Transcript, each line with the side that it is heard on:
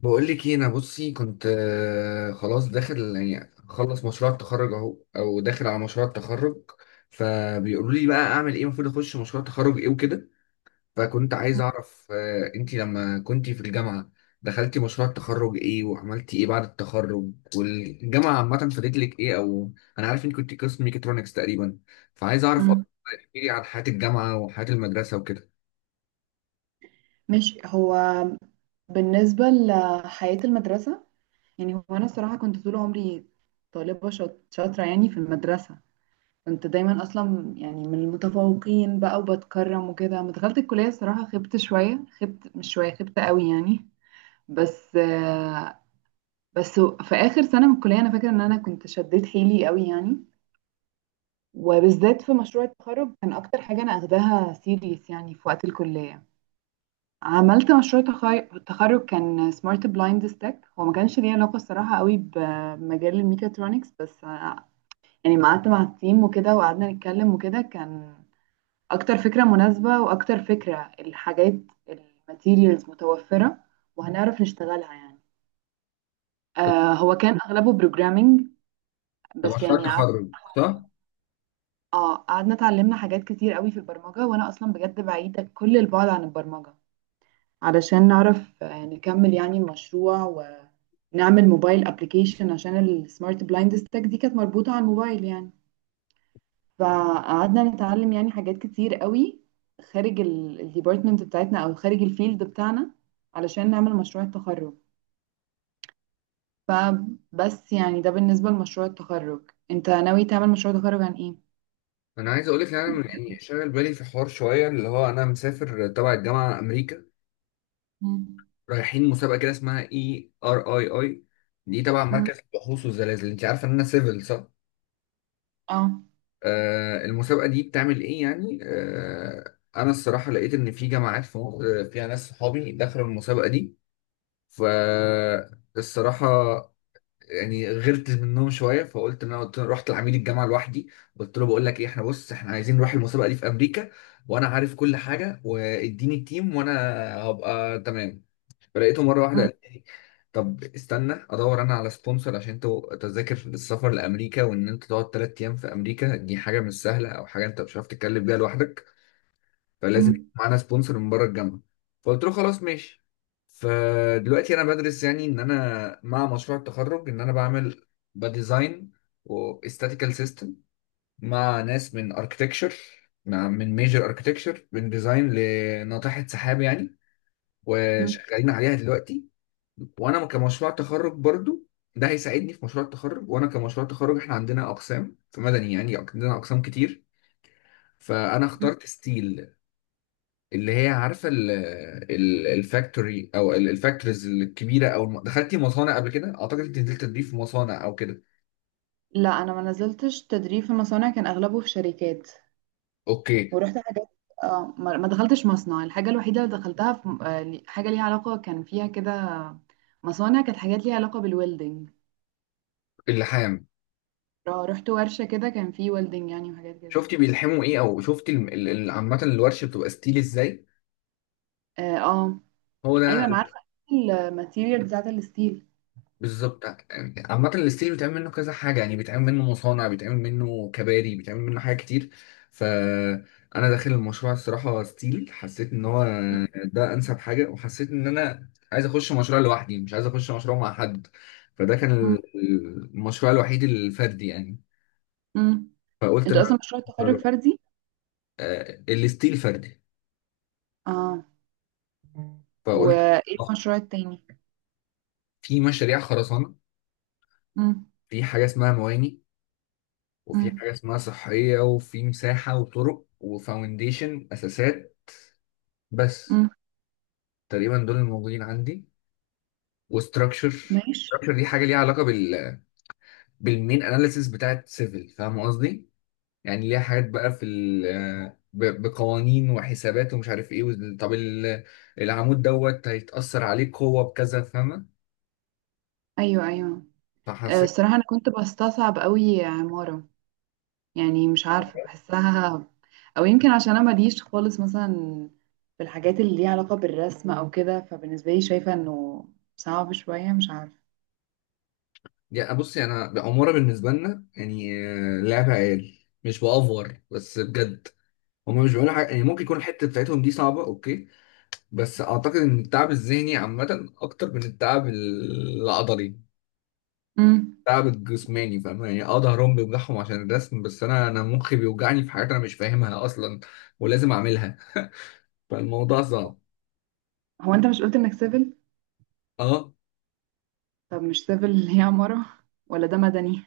left: بقول لك ايه. انا بصي كنت خلاص داخل يعني خلص مشروع التخرج اهو او داخل على مشروع التخرج. فبيقولوا لي بقى اعمل ايه، المفروض اخش مشروع تخرج ايه وكده. فكنت عايز اعرف انتي لما كنتي في الجامعة دخلتي مشروع التخرج ايه، وعملتي ايه بعد التخرج، والجامعة عامة فادت لك ايه، او انا عارف انك كنت قسم ميكاترونكس تقريبا. فعايز اعرف
right: مم.
left: اكتر. احكي لي عن حياة الجامعة وحياة المدرسة وكده.
right: ماشي. هو بالنسبة لحياة المدرسة، يعني هو أنا الصراحة كنت طول عمري طالبة شاطرة يعني في المدرسة. كنت دايما أصلا يعني من المتفوقين بقى وبتكرم وكده. لما دخلت الكلية الصراحة خبت شوية، خبت مش شوية، خبت قوي يعني. بس آه، بس في آخر سنة من الكلية أنا فاكرة إن أنا كنت شديت حيلي قوي يعني، وبالذات في مشروع التخرج كان أكتر حاجة أنا أخداها سيريس يعني في وقت الكلية. عملت مشروع تخرج كان سمارت بلايند ستاك. هو ما كانش ليه علاقة الصراحة قوي بمجال الميكاترونكس، بس يعني ما قعدت مع التيم وكده وقعدنا نتكلم وكده، كان أكتر فكرة مناسبة وأكتر فكرة الحاجات الماتيريالز متوفرة وهنعرف نشتغلها يعني. هو كان أغلبه بروجرامينج.
left: ده
right: بس
left: مشروع
right: يعني
left: التخرج صح؟
right: قعدنا اتعلمنا حاجات كتير قوي في البرمجة، وأنا أصلا بجد بعيدة كل البعد عن البرمجة، علشان نعرف نكمل يعني المشروع، نعمل موبايل ابلكيشن عشان السمارت بلايند ستاك دي كانت مربوطة على الموبايل يعني. فقعدنا نتعلم يعني حاجات كتير قوي خارج الديبارتمنت بتاعتنا او خارج الفيلد بتاعنا علشان نعمل مشروع التخرج. فبس يعني ده بالنسبة لمشروع التخرج. انت ناوي تعمل مشروع تخرج عن ايه؟
left: انا عايز اقول لك ان انا يعني شاغل بالي في حوار شويه، اللي هو انا مسافر تبع الجامعه امريكا.
right: مم.
left: رايحين مسابقه كده اسمها اي ار اي اي. دي تبع
right: مم.
left: مركز البحوث والزلازل. انت عارفه ان انا سيفل صح؟
right: اه.
left: آه، المسابقه دي بتعمل ايه، يعني انا الصراحه لقيت ان في جامعات في مصر فيها ناس صحابي دخلوا المسابقه دي. فالصراحه يعني غرت منهم شويه، فقلت ان انا قلت رحت لعميد الجامعه لوحدي. قلت له بقول لك ايه، احنا بص احنا عايزين نروح المسابقه دي في امريكا، وانا عارف كل حاجه، واديني التيم وانا هبقى تمام. فلقيته مره واحده
right: مم.
left: قال لي طب استنى ادور انا على سبونسر، عشان انت تذاكر السفر لامريكا وان انت تقعد ثلاث ايام في امريكا دي حاجه مش سهله، او حاجه انت مش عارف تتكلم بيها لوحدك، فلازم يكون
right: مم.
left: معانا سبونسر من بره الجامعه. فقلت له خلاص ماشي. فدلوقتي انا بدرس يعني ان انا مع مشروع التخرج ان انا بعمل بديزاين واستاتيكال سيستم مع ناس من اركتكتشر، من ميجر اركتكتشر، من ديزاين لناطحه سحاب يعني،
right: مم.
left: وشغالين عليها دلوقتي. وانا كمشروع تخرج برضو ده هيساعدني في مشروع التخرج. وانا كمشروع تخرج احنا عندنا اقسام في مدني، يعني عندنا اقسام كتير. فانا اخترت ستيل، اللي هي عارفه الفاكتوري او الفاكتوريز الكبيره، دخلتي مصانع قبل كده؟ اعتقد انت نزلت تضيف مصانع او كده.
right: لا انا ما نزلتش تدريب في مصانع، كان اغلبه في شركات
left: اوكي.
right: ورحت حاجات. اه، ما دخلتش مصنع. الحاجة الوحيدة اللي دخلتها في حاجة ليها علاقة، كان فيها كده مصانع، كانت حاجات ليها علاقة بالويلدنج.
left: اللحام.
right: اه، رحت ورشة كده كان فيه ويلدنج يعني وحاجات كده.
left: شفتي بيلحموا ايه، او شفتي عامه الورشه بتبقى ستيل ازاي؟
right: اه، اه،
left: هو
right: ايوه،
left: ده.
right: انا عارفة الماتيريال بتاعت الستيل.
left: بالظبط. يعني عامة الستيل بيتعمل منه كذا حاجة، يعني بيتعمل منه مصانع، بيتعمل منه كباري، بيتعمل منه حاجات كتير. فأنا داخل المشروع الصراحة ستيل حسيت إن هو
right: مم.
left: ده أنسب حاجة، وحسيت إن أنا عايز أخش مشروع لوحدي، مش عايز أخش مشروع مع حد. فده كان
right: مم.
left: المشروع الوحيد الفردي يعني.
right: مم.
left: فقلت إن
right: انتوا
left: أنا أخش
right: اصلا مشروع
left: مشروع
right: التخرج
left: لوحدي.
right: فردي.
left: آه، الستيل فردي.
right: اه.
left: فقلت
right: وايه
left: آه،
right: المشروع التاني؟
left: في مشاريع خرسانة.
right: مم.
left: في حاجة اسمها مواني، وفي
right: مم.
left: حاجة اسمها صحية، وفي مساحة وطرق وفاونديشن أساسات. بس
right: مم.
left: تقريبا دول الموجودين عندي، وستراكشر.
right: ماشي.
left: ستراكشر دي حاجة ليها علاقة بال، بالمين أناليسيس بتاعت سيفل. فاهم قصدي؟ يعني ليها حاجات بقى في بقوانين وحسابات ومش عارف ايه، العمود دوت هيتأثر عليه قوة بكذا. فاهمة؟
right: ايوه، ايوه.
left: فحسيت،
right: الصراحة انا كنت بستصعب قوي عمارة، يعني مش عارفة بحسها، أو يمكن عشان أنا ماليش خالص مثلا في الحاجات اللي ليها علاقة بالرسم أو كده. فبالنسبة لي شايفة إنه صعب شوية، مش عارفة.
left: يعني بصي أنا عمارة بالنسبة لنا يعني لعبة عيال. مش بأفور، بس بجد. هما مش بيقولوا حاجة، يعني ممكن يكون الحتة بتاعتهم دي صعبة أوكي، بس أعتقد إن التعب الذهني عامة أكتر من التعب العضلي،
right: امم.
left: التعب الجسماني. فاهم يعني؟ أه ظهرهم بيوجعهم عشان الرسم، بس أنا مخي بيوجعني في حاجات أنا مش فاهمها أصلا ولازم أعملها، فالموضوع صعب.
right: هو أنت مش قلت إنك سيفل؟
left: أه.
right: طب مش سيفل اللي هي عمارة؟ ولا ده مدني؟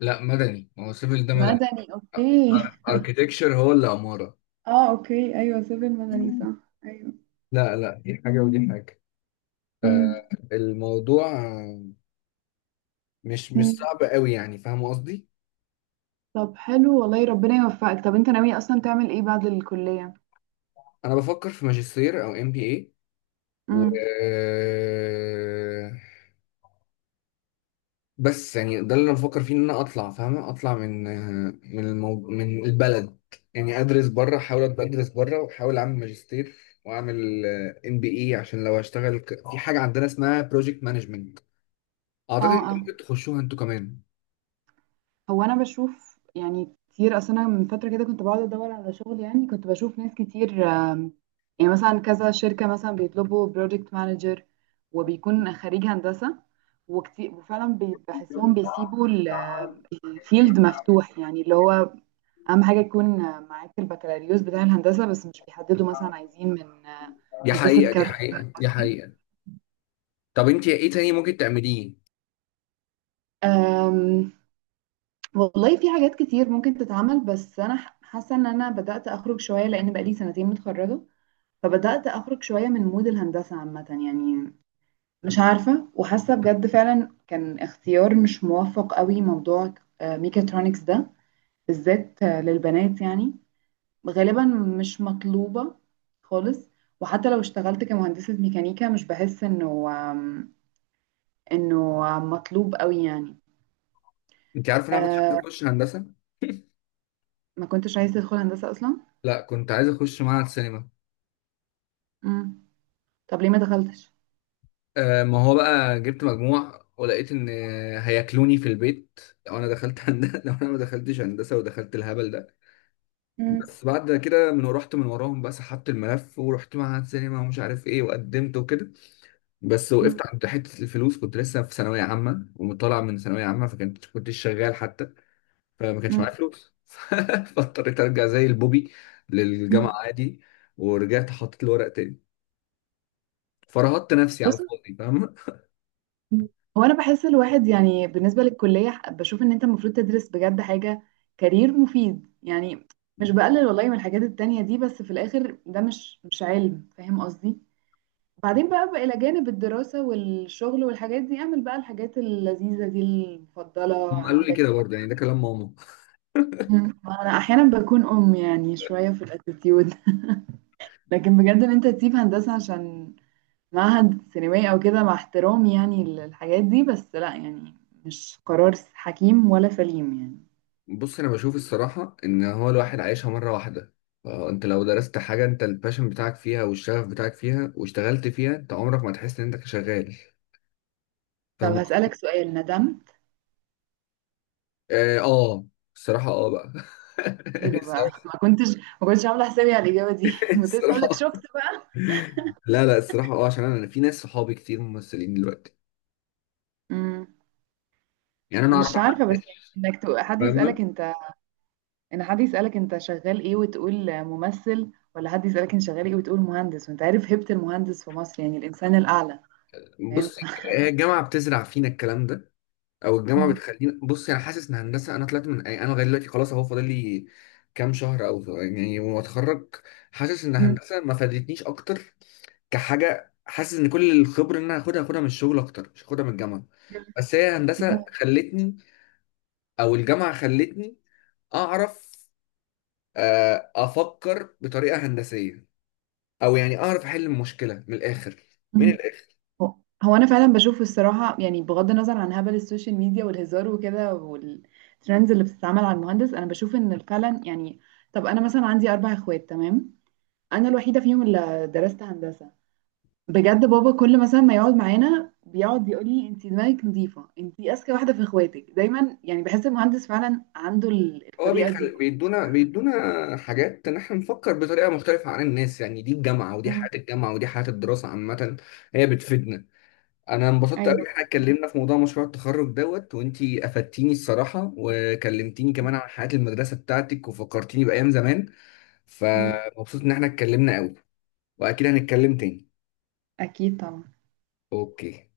left: لا مدني، ما هو السيفل ده مدني.
right: مدني، أوكي.
left: أركيتكشر هو اللي عمارة.
right: اه، أوكي، أيوة، سيفل مدني،
left: مم.
right: صح. أيوة.
left: لا لا، دي حاجة ودي حاجة.
right: امم.
left: الموضوع مش
right: أمم.
left: صعب قوي يعني. فاهم قصدي؟
right: طب حلو، والله ربنا يوفقك. طب أنت ناوي أصلا تعمل إيه بعد الكلية؟
left: أنا بفكر في ماجستير أو ام بي، و،
right: امم.
left: بس يعني ده اللي انا بفكر فيه ان انا اطلع. فاهمه، اطلع من، من البلد يعني. ادرس بره، احاول ابقى ادرس بره واحاول اعمل ماجستير واعمل ام بي اي، عشان لو اشتغل في حاجه عندنا اسمها بروجكت مانجمنت. اعتقد
right: اه،
left: انتوا
right: اه.
left: ممكن تخشوها انتوا كمان.
right: هو انا بشوف يعني كتير، اصلا انا من فتره كده كنت بقعد ادور على شغل، يعني كنت بشوف ناس كتير يعني مثلا كذا شركه مثلا بيطلبوا بروجكت مانجر، وبيكون خريج هندسه وكتير. وفعلا بحسهم بيسيبوا الفيلد مفتوح، يعني اللي هو اهم حاجه يكون معاك البكالوريوس بتاع الهندسه، بس مش بيحددوا مثلا عايزين من
left: دي
right: هندسه
left: حقيقه، دي
right: كذا.
left: حقيقه، دي حقيقه. طب انت ايه تاني ممكن تعمليه؟
right: أم، والله في حاجات كتير ممكن تتعمل، بس انا حاسه ان انا بدات اخرج شويه لان بقالي سنتين متخرجه، فبدأت أخرج شوية من مود الهندسة عامة يعني. مش عارفة، وحاسة بجد فعلا كان اختيار مش موفق قوي موضوع ميكاترونكس ده، بالذات للبنات يعني. غالبا مش مطلوبة خالص. وحتى لو اشتغلت كمهندسة ميكانيكا مش بحس انه مطلوب قوي يعني.
left: انت عارفه إن انا كنت عايز
right: أه.
left: اخش هندسه.
right: ما كنتش عايزة تدخل هندسة أصلا؟
left: لا كنت عايز اخش معهد سينما.
right: مم. طب ليه ما دخلتش؟
left: آه، ما هو بقى جبت مجموع ولقيت ان هياكلوني في البيت لو انا دخلت هندسه لو انا ما دخلتش هندسه ودخلت الهبل ده.
right: مم.
left: بس بعد كده من رحت من وراهم بقى سحبت الملف ورحت معهد سينما ومش عارف ايه وقدمت وكده. بس
right: مم.
left: وقفت عند حته الفلوس، كنت لسه في ثانويه عامه ومطلع من ثانويه عامه، فكنت كنتش شغال حتى. فما كانش معايا فلوس فاضطريت ارجع زي البوبي للجامعه
right: مم.
left: عادي. ورجعت حطيت الورق تاني، فرهطت نفسي على
right: بص،
left: الفاضي. فاهم؟
right: هو انا بحس الواحد يعني بالنسبه للكليه بشوف ان انت المفروض تدرس بجد حاجه كارير مفيد يعني. مش بقلل والله من الحاجات التانية دي، بس في الاخر ده مش علم، فاهم قصدي؟ بعدين بقى، الى جانب الدراسه والشغل والحاجات دي اعمل بقى الحاجات اللذيذه دي المفضله
left: هم قالوا لي
right: عندك.
left: كده برضه، يعني ده كلام ماما.
right: مم. انا احيانا بكون يعني شويه في الاتيتيود. لكن بجد ان انت تسيب هندسه عشان معهد سينمائي او كده، مع احترامي يعني للحاجات دي، بس لا يعني، مش قرار حكيم ولا سليم يعني.
left: بص انا بشوف الصراحه ان هو الواحد عايشها مره واحده، فانت لو درست حاجه انت الباشن بتاعك فيها والشغف بتاعك فيها واشتغلت فيها، انت عمرك ما تحس ان انت شغال.
right: طب
left: فاهم
right: هسألك
left: قصدي؟
right: سؤال. ندمت؟
left: اه، الصراحه اه بقى.
right: ايه ده بقى؟
left: الصراحه،
right: ما كنتش عامله حسابي على الإجابة دي. كنت لسه هقول لك،
left: الصراحه،
right: شفت بقى.
left: لا لا الصراحه اه. عشان أنا في ناس صحابي كتير ممثلين دلوقتي.
right: مم.
left: يعني انا اعرف
right: مش
left: احمد
right: عارفة، بس يعني
left: داش.
right: انك حد يسألك
left: فاهمه؟
right: انت، ان حد يسألك انت شغال ايه وتقول ممثل، ولا حد يسألك انت شغال ايه وتقول مهندس، وانت عارف هيبة المهندس في مصر يعني الإنسان الأعلى. فاهم؟
left: بص هي الجامعه بتزرع فينا الكلام ده، او الجامعه
right: مم.
left: بتخليني، بص انا حاسس ان هندسه انا طلعت من، يعني انا لغايه دلوقتي خلاص اهو فاضل لي كام شهر او يعني واتخرج. حاسس ان
right: مم.
left: هندسه ما فادتنيش اكتر كحاجه. حاسس ان كل الخبره اللي انا هاخدها هاخدها من الشغل اكتر، مش هاخدها من الجامعه. بس هي هندسه خلتني، او الجامعه خلتني، اعرف افكر بطريقه هندسيه، او يعني اعرف احل المشكله من الاخر. مين،
right: مم. هو هو انا فعلا بشوف الصراحه يعني بغض النظر عن هبل السوشيال ميديا والهزار وكده والترندز اللي بتتعمل على المهندس، انا بشوف ان فعلا يعني. طب انا مثلا عندي اربع اخوات، تمام. انا الوحيده فيهم اللي درست هندسه. بجد بابا كل مثلا ما يقعد معانا بيقعد يقول لي انت دماغك نظيفه، انت اذكى واحده في اخواتك، دايما يعني بحس المهندس فعلا عنده
left: هو،
right: الطريقه دي.
left: بيدونا حاجات ان احنا نفكر بطريقه مختلفه عن الناس. يعني دي الجامعه، ودي
right: امم.
left: حياه الجامعه، ودي حياه الدراسه عامه. هي بتفيدنا. انا انبسطت قوي ان
right: ايوه.
left: احنا اتكلمنا في موضوع مشروع التخرج دوت، وانتي افدتيني الصراحه وكلمتيني كمان عن حياه المدرسه بتاعتك وفكرتيني بايام زمان.
right: امم.
left: فمبسوط ان احنا اتكلمنا قوي. واكيد هنتكلم تاني.
right: اكيد طبعا.
left: اوكي.